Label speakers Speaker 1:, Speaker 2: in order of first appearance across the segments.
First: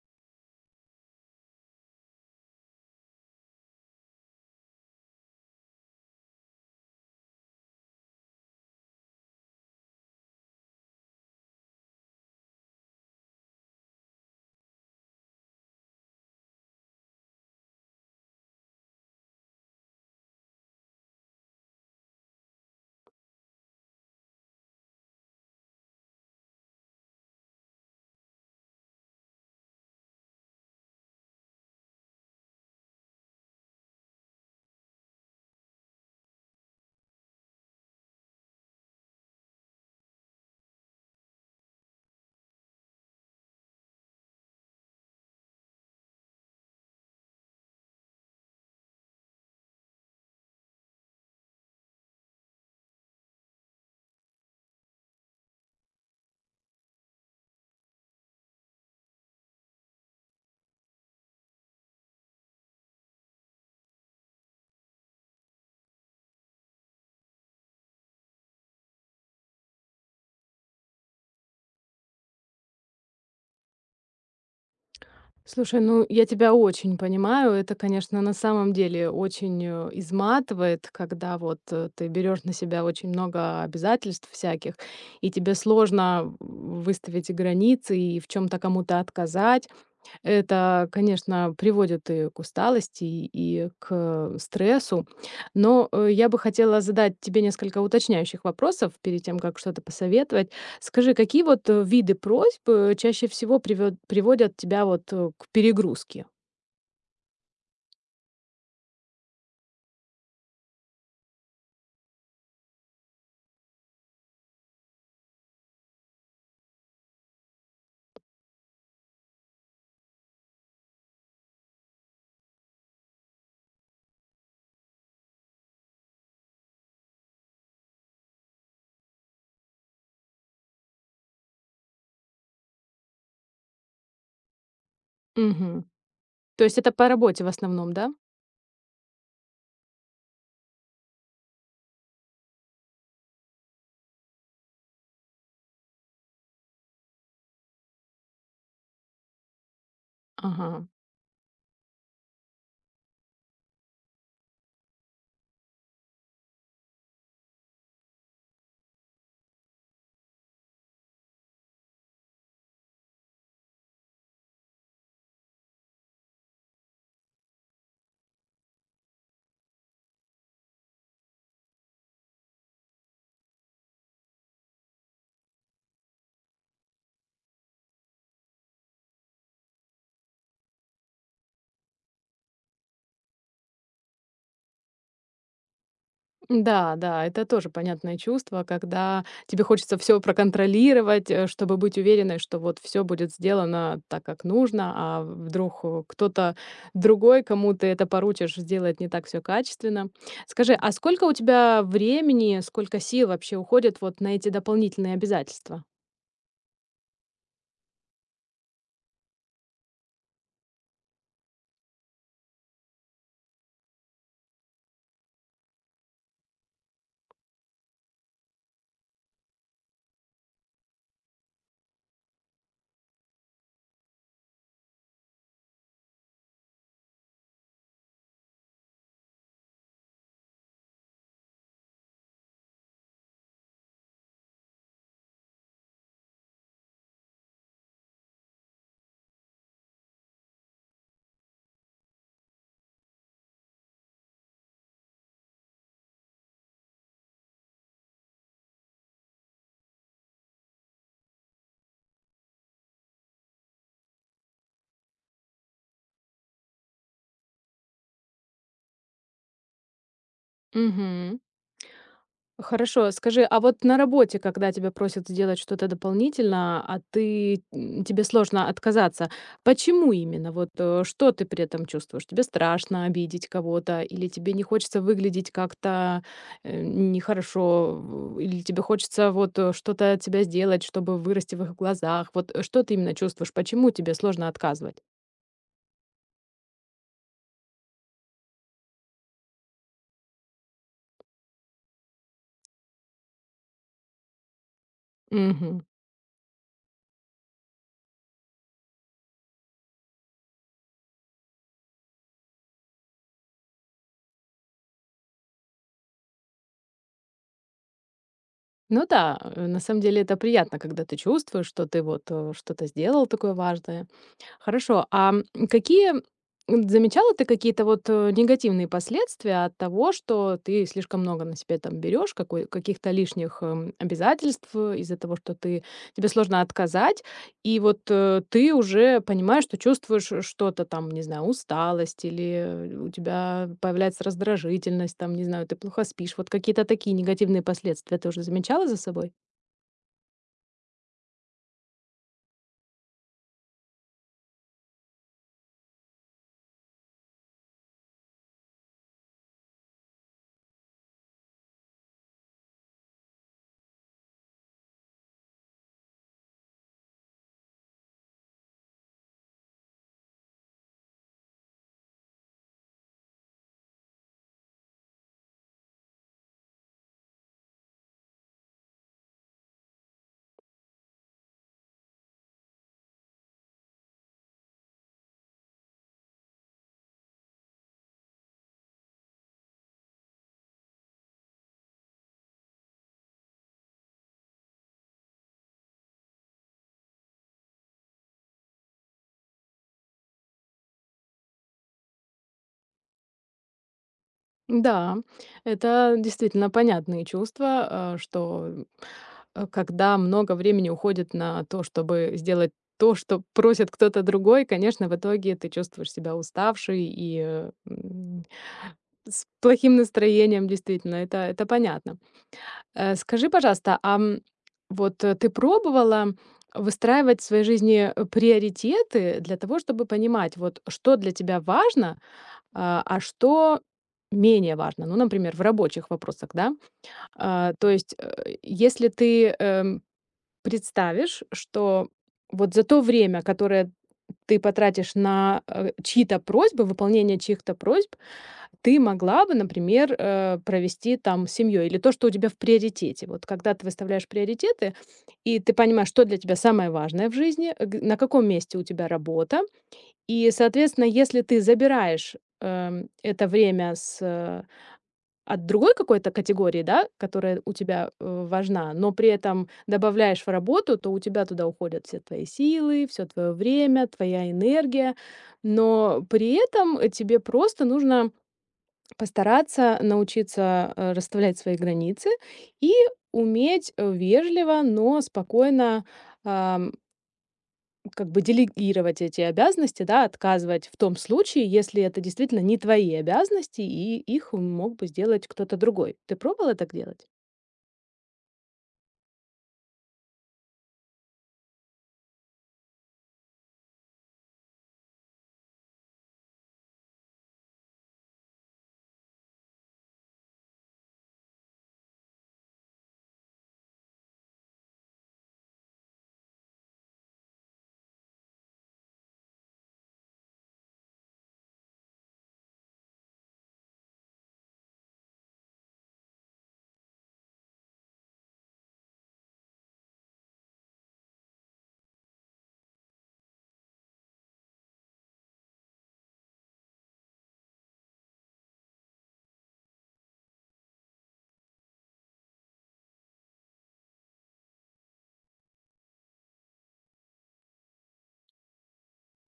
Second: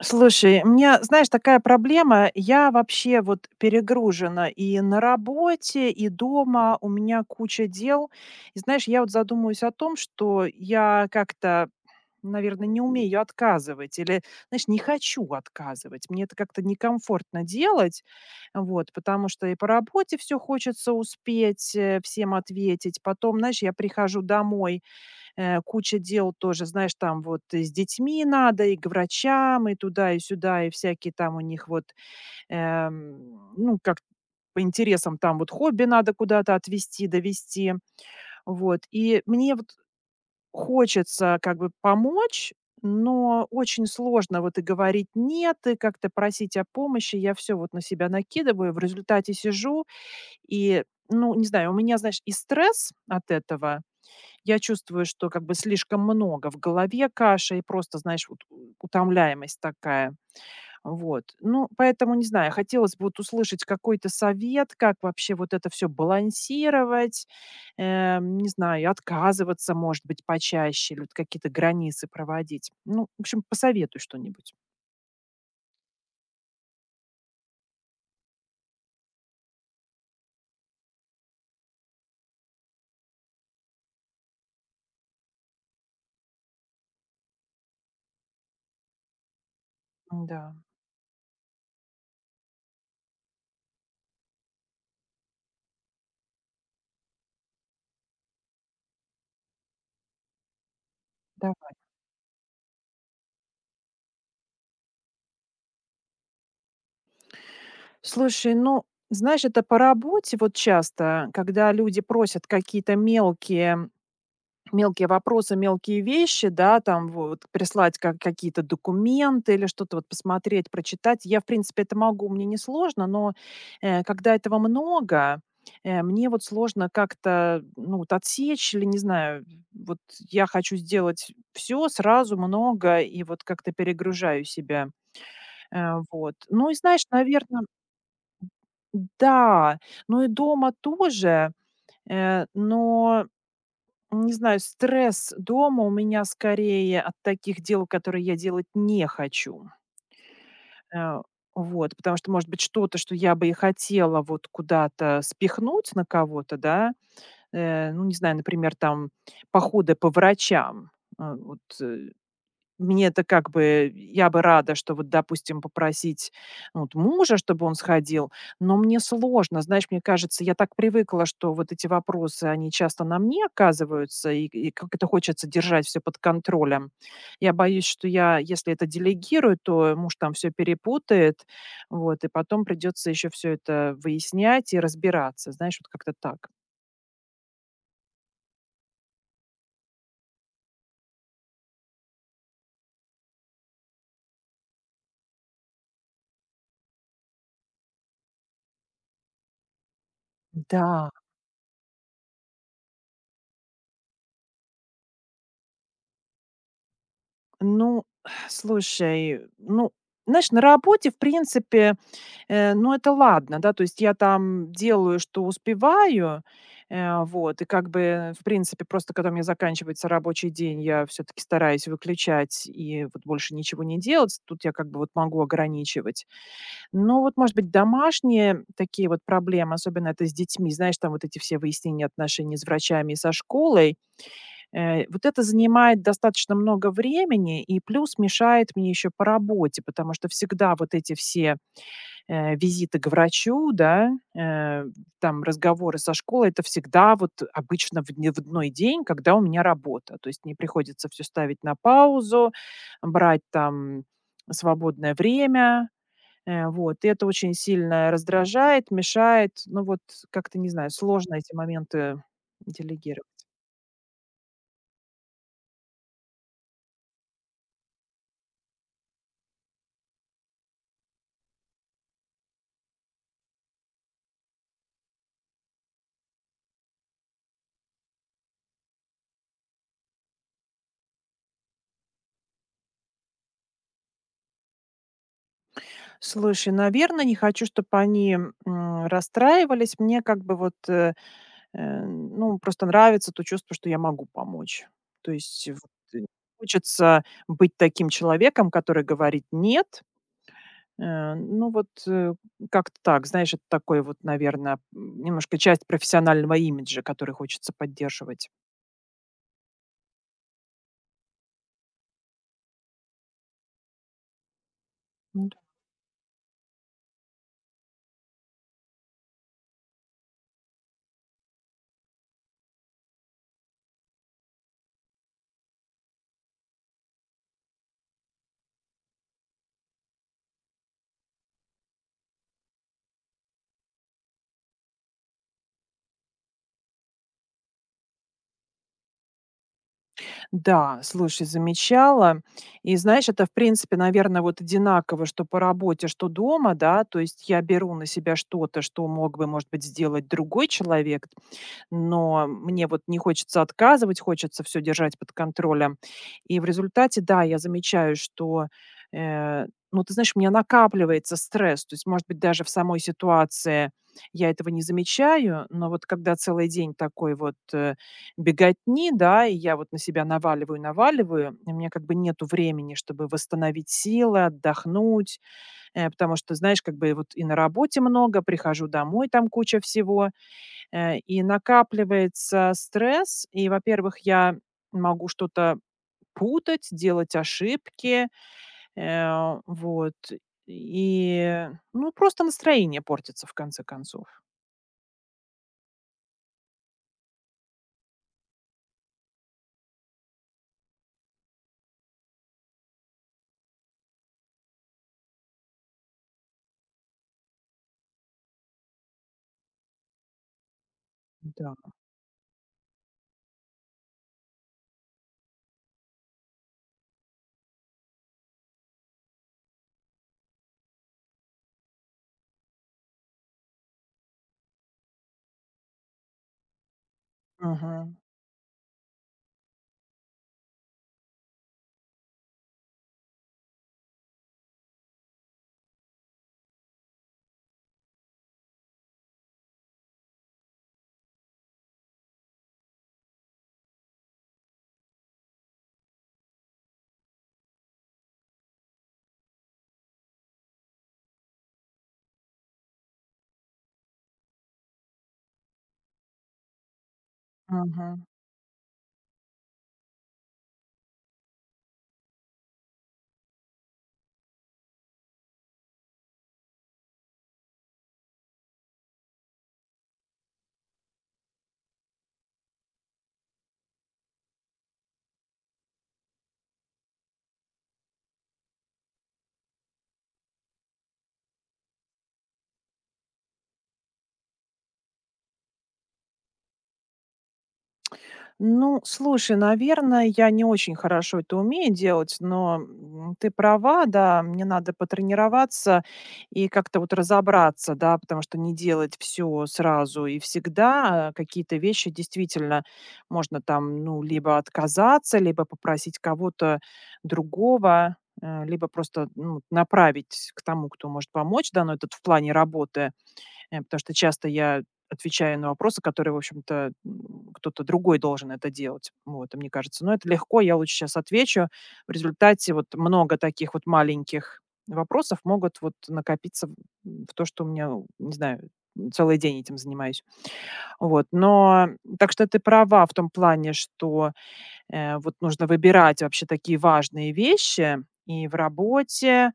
Speaker 1: Слушай, у меня, знаешь, такая проблема. Я вообще вот перегружена и на работе, и дома. У меня куча дел. И знаешь, я вот задумываюсь о том, что я как-то, наверное, не умею отказывать или, знаешь, не хочу отказывать. Мне это как-то некомфортно делать, вот, потому что и по работе все хочется успеть, всем ответить. Потом, знаешь, я прихожу домой. Куча дел тоже, знаешь, там вот и с детьми надо, и к врачам, и туда, и сюда, и всякие там у них вот, ну, как по интересам там вот хобби надо куда-то отвезти, довести. Вот. И мне вот хочется как бы помочь, но очень сложно вот и говорить нет, и как-то просить о помощи. Я все вот на себя накидываю, в результате сижу, и, ну, не знаю, у меня, знаешь, и стресс от этого, я чувствую, что как бы слишком много в голове каша и просто, знаешь, вот утомляемость такая. Вот. Ну, поэтому, не знаю, хотелось бы вот услышать какой-то совет, как вообще вот это все балансировать, не знаю, и отказываться, может быть, почаще, или вот какие-то границы проводить. Ну, в общем, посоветуй что-нибудь.
Speaker 2: Слушай, ну я тебя очень понимаю. Это, конечно, на самом деле очень изматывает, когда вот ты берешь на себя очень много обязательств всяких, и тебе сложно выставить границы и в чем-то кому-то отказать.
Speaker 1: Да,
Speaker 2: Это, конечно, приводит и к усталости, и к стрессу. Но я бы хотела задать тебе несколько уточняющих вопросов перед тем, как что-то посоветовать. Скажи, какие вот
Speaker 1: давай.
Speaker 2: виды просьб чаще всего приводят тебя вот к перегрузке?
Speaker 1: Слушай, ну, знаешь, это по работе вот часто, когда люди просят какие-то Мелкие вопросы, мелкие вещи, да, там вот прислать как какие-то документы или что-то вот посмотреть, прочитать. Я, в принципе, это могу, мне не сложно, но, когда этого много, мне вот сложно как-то, ну, вот отсечь или, не знаю, вот я хочу сделать все сразу, много и вот как-то перегружаю себя.
Speaker 2: Мгм.
Speaker 1: Вот.
Speaker 2: То
Speaker 1: Ну и
Speaker 2: есть это
Speaker 1: знаешь,
Speaker 2: по работе в
Speaker 1: наверное,
Speaker 2: основном, да?
Speaker 1: да, ну и дома тоже, но не знаю, стресс дома у меня скорее от таких дел, которые я делать не хочу.
Speaker 2: Ага.
Speaker 1: Э, вот, потому что, может быть, что-то, что я бы и хотела вот куда-то спихнуть на кого-то, да, ну, не знаю, например, там походы по врачам. Вот, мне это как бы я бы рада, что вот, допустим, попросить, ну, вот мужа, чтобы он сходил, но мне сложно. Знаешь, мне кажется, я так привыкла, что вот эти вопросы, они часто на мне оказываются, и как это хочется держать все под контролем. Я боюсь, что я, если это делегирую, то муж там все перепутает, вот, и потом придется еще все это выяснять и разбираться. Знаешь, вот как-то так.
Speaker 2: Да, да, это тоже понятное чувство, когда тебе хочется все проконтролировать, чтобы быть уверенной, что вот все будет сделано так, как нужно, а вдруг, кто-то другой, кому ты это поручишь, сделает не так все качественно. Скажи, а
Speaker 1: Да.
Speaker 2: сколько у тебя времени, сколько сил вообще уходит вот на эти дополнительные обязательства?
Speaker 1: Ну, слушай, ну, знаешь, на работе, в принципе, ну, это ладно, да, то есть я там делаю, что успеваю, вот, и как бы, в принципе, просто когда у меня заканчивается рабочий день, я все-таки стараюсь выключать и вот больше ничего не делать, тут я как бы вот могу ограничивать. Но вот, может быть, домашние такие вот проблемы, особенно это с детьми, знаешь, там вот эти все выяснения отношений с врачами и со школой, вот это занимает достаточно много времени и плюс мешает мне еще по работе, потому что всегда вот эти все визиты к врачу, да, э, там разговоры со школой — это всегда вот обычно в одной день, когда у меня работа. То есть мне приходится все ставить на паузу, брать там свободное время, вот. И это очень сильно раздражает, мешает. Ну вот как-то, не знаю, сложно
Speaker 2: Мгм.
Speaker 1: эти моменты
Speaker 2: Хорошо,
Speaker 1: делегировать.
Speaker 2: скажи, а вот на работе, когда тебя просят сделать что-то дополнительно, а тебе сложно отказаться, почему именно? Вот что ты при этом чувствуешь? Тебе страшно обидеть кого-то, или тебе не хочется выглядеть как-то нехорошо, или тебе хочется вот что-то от тебя сделать, чтобы вырасти в их глазах? Вот что ты именно чувствуешь? Почему тебе сложно отказывать?
Speaker 1: Слушай, наверное, не хочу, чтобы они, расстраивались. Мне как бы вот, ну, просто нравится то чувство, что я могу помочь. То есть вот, не хочется быть таким человеком, который говорит «нет». Ну вот, как-то так. Знаешь, это такой вот, наверное, немножко часть профессионального имиджа, который хочется поддерживать.
Speaker 2: Ну да, на самом деле это приятно, когда ты чувствуешь, что ты вот что-то сделал такое важное. Хорошо, а м,
Speaker 1: Ну да.
Speaker 2: какие м, замечала ты какие-то вот негативные последствия от того, что ты слишком много на себя там берешь, каких-то лишних обязательств из-за того, что ты тебе сложно отказать? И вот, ты уже понимаешь, что чувствуешь что-то там, не знаю, усталость или у тебя появляется раздражительность, там, не знаю, ты плохо спишь. Вот какие-то такие негативные последствия ты уже замечала за собой?
Speaker 1: Да, слушай, замечала. И знаешь, это, в принципе, наверное, вот одинаково, что по работе, что дома, да. То есть я беру на себя что-то, что мог бы, может быть, сделать другой человек, но мне вот не хочется отказывать, хочется все держать под контролем. И в результате, да, я замечаю, что, э, ну, ты знаешь, у меня накапливается стресс. То есть, может быть, даже в самой ситуации я этого не замечаю, но вот когда целый день такой вот, беготни, да, и я вот на себя наваливаю, наваливаю, и у меня как бы нету времени, чтобы восстановить силы, отдохнуть, потому что, знаешь, как бы вот и на работе много, прихожу домой, там куча всего. И накапливается стресс. И, во-первых, я могу что-то путать, делать ошибки, вот. И, ну, просто настроение портится в конце концов.
Speaker 2: Да, это действительно понятные чувства, что, когда много времени уходит на то, чтобы сделать то, что просит кто-то другой, конечно, в итоге ты чувствуешь себя уставшей и, с плохим настроением, действительно, это
Speaker 1: Да.
Speaker 2: понятно. Скажи, пожалуйста, вот, ты пробовала выстраивать в своей жизни, приоритеты для того, чтобы понимать, вот, что для тебя важно, а что менее важно? Ну, например, в рабочих вопросах, да? А, то есть,
Speaker 1: Мгм.
Speaker 2: если ты представишь, что вот за то время, которое ты потратишь на, чьи-то просьбы, выполнение чьих-то просьб, ты могла бы, например, провести там с семьей или то, что у тебя в приоритете. Вот когда ты выставляешь приоритеты, и ты понимаешь, что для тебя самое важное в жизни, на каком месте у тебя работа. И, соответственно, если ты забираешь это время от другой какой-то категории, да, которая у тебя
Speaker 1: Мгм.
Speaker 2: важна, но при этом добавляешь в работу, то у тебя туда уходят все твои силы, все твое время, твоя энергия. Но при этом тебе просто нужно постараться научиться, расставлять свои границы и уметь, вежливо, но спокойно, ам, как бы делегировать эти обязанности, да, отказывать в том случае, если это действительно не твои обязанности и их мог бы сделать кто-то другой. Ты пробовала так делать?
Speaker 1: Ну, слушай, наверное, я не очень хорошо это умею делать, но, ты права, да, мне надо потренироваться и как-то вот разобраться, да, потому что не делать все сразу и всегда. Какие-то вещи действительно можно там, ну, либо отказаться, либо попросить кого-то другого, либо просто, ну, направить к тому, кто может помочь, да, но этот в плане работы. Э, потому что часто я отвечаю на вопросы, которые, в общем-то, кто-то другой должен это делать. Вот, и мне кажется, ну, это легко, я лучше сейчас отвечу. В результате вот много таких вот маленьких вопросов могут вот накопиться в то, что у меня, не знаю, целый день этим занимаюсь. Вот, но так что ты права в том плане, что, вот, нужно выбирать вообще такие важные вещи и в работе,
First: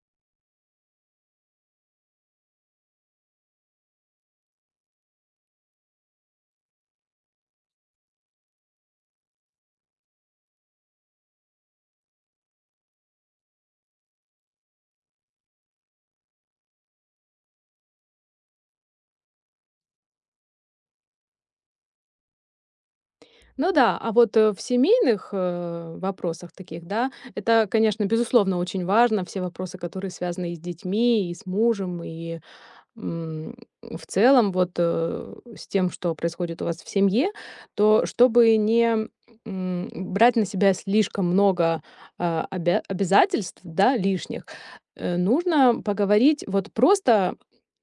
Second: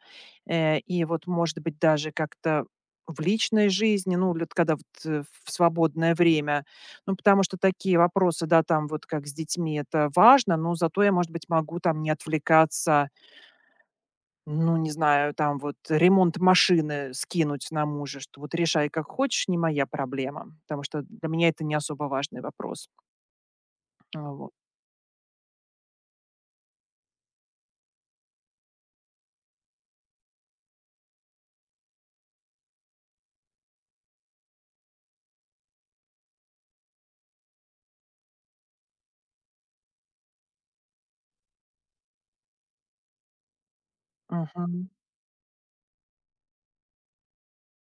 Speaker 1: и вот, может быть, даже как-то в личной жизни, ну, лет когда вот, в свободное время. Ну, потому что такие вопросы, да, там вот как с детьми, это важно, но зато я, может быть, могу там не отвлекаться, ну, не знаю, там вот ремонт машины скинуть на мужа, что вот решай как хочешь, не моя проблема, потому что для меня это не особо важный вопрос.
Speaker 2: Ну да, а
Speaker 1: А,
Speaker 2: вот,
Speaker 1: вот.
Speaker 2: в семейных, вопросах таких, да, это, конечно, безусловно, очень важно. Все вопросы, которые связаны и с детьми, и с мужем, и М, в целом, вот, с тем, что происходит у вас в семье, то чтобы не, брать на себя слишком много, обязательств, да, лишних,
Speaker 1: Мгм.
Speaker 2: нужно поговорить, вот просто,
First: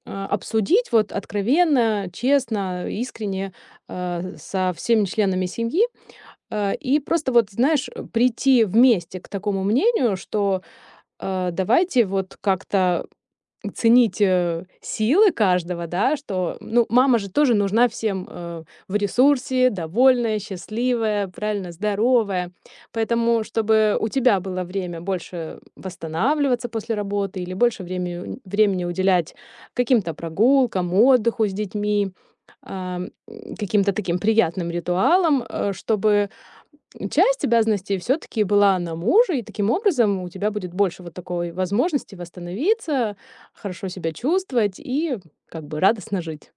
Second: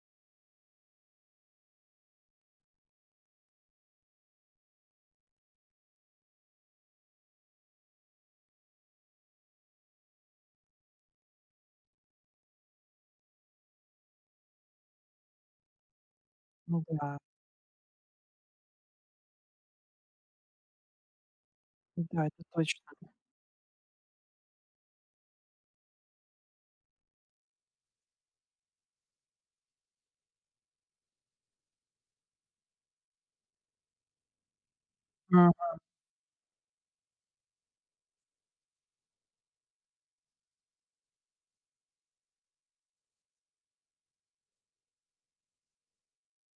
Speaker 2: обсудить вот откровенно, честно, искренне, со всеми членами семьи. И просто вот, знаешь, прийти вместе к такому мнению, что, давайте вот как-то ценить, силы каждого, да, что,
Speaker 1: Ну
Speaker 2: ну,
Speaker 1: да,
Speaker 2: мама же тоже нужна всем, в ресурсе, довольная, счастливая, правильно,
Speaker 1: да, это
Speaker 2: здоровая.
Speaker 1: точно.
Speaker 2: Поэтому, чтобы у тебя было время больше восстанавливаться после работы или больше времени уделять каким-то прогулкам, отдыху с детьми, каким-то таким приятным ритуалам,
Speaker 1: М,
Speaker 2: чтобы часть обязанностей все таки была на мужа, и таким образом у тебя будет больше вот такой возможности восстановиться, хорошо себя чувствовать и как бы радостно жить.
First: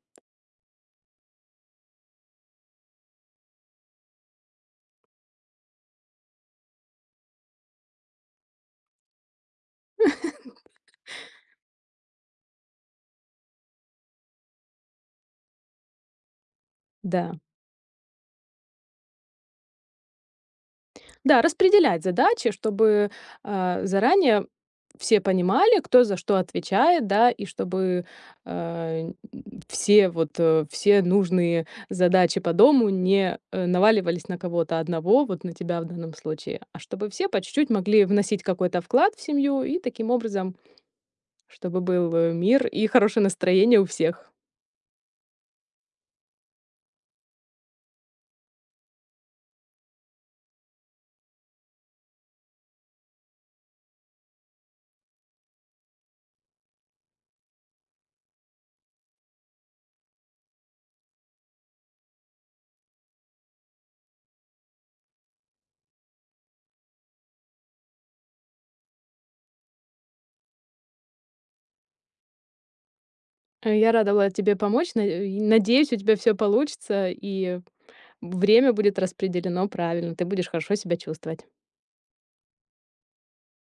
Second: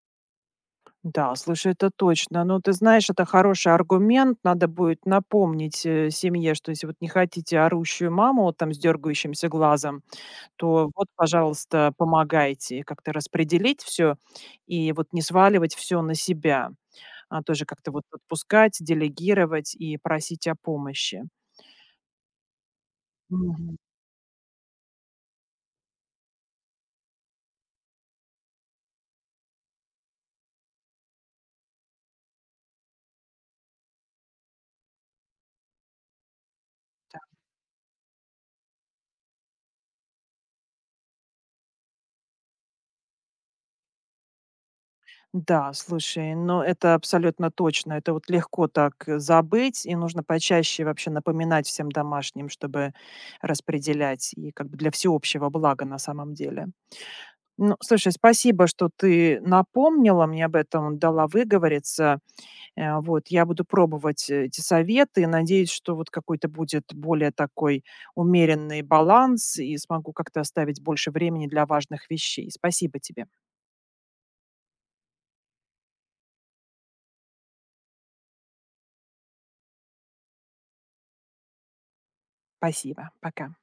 Speaker 1: да, слушай, это точно. Ну, ты знаешь, это хороший аргумент. Надо будет напомнить, семье, что если вот не хотите орущую маму вот там с дергающимся глазом, то вот, пожалуйста, помогайте. И как-то распределить все и вот не сваливать все на себя,
Speaker 2: Да.
Speaker 1: а тоже как-то вот отпускать, делегировать и просить о помощи.
Speaker 2: Да, распределять задачи, чтобы,
Speaker 1: Мгм.
Speaker 2: заранее все понимали, кто за что отвечает, да, и чтобы, а, все вот, все нужные задачи по дому не, наваливались на кого-то одного, вот на тебя в данном случае, а чтобы все по чуть-чуть могли вносить какой-то вклад в семью и таким образом чтобы был, мир и хорошее настроение у всех.
Speaker 1: Да, слушай, ну это абсолютно точно. Это вот легко так, забыть, и нужно почаще вообще напоминать всем домашним, чтобы распределять и как бы для всеобщего блага на самом деле. Ну, слушай, спасибо, что ты напомнила мне об этом, дала выговориться. Вот, я буду пробовать эти советы и надеюсь, что вот какой-то будет более такой умеренный баланс и смогу как-то оставить больше времени для важных вещей. Спасибо тебе.
Speaker 2: Я рада была тебе помочь. И надеюсь, у тебя все получится, и время будет распределено правильно. Ты будешь хорошо себя чувствовать.
Speaker 1: Спасибо. Пока.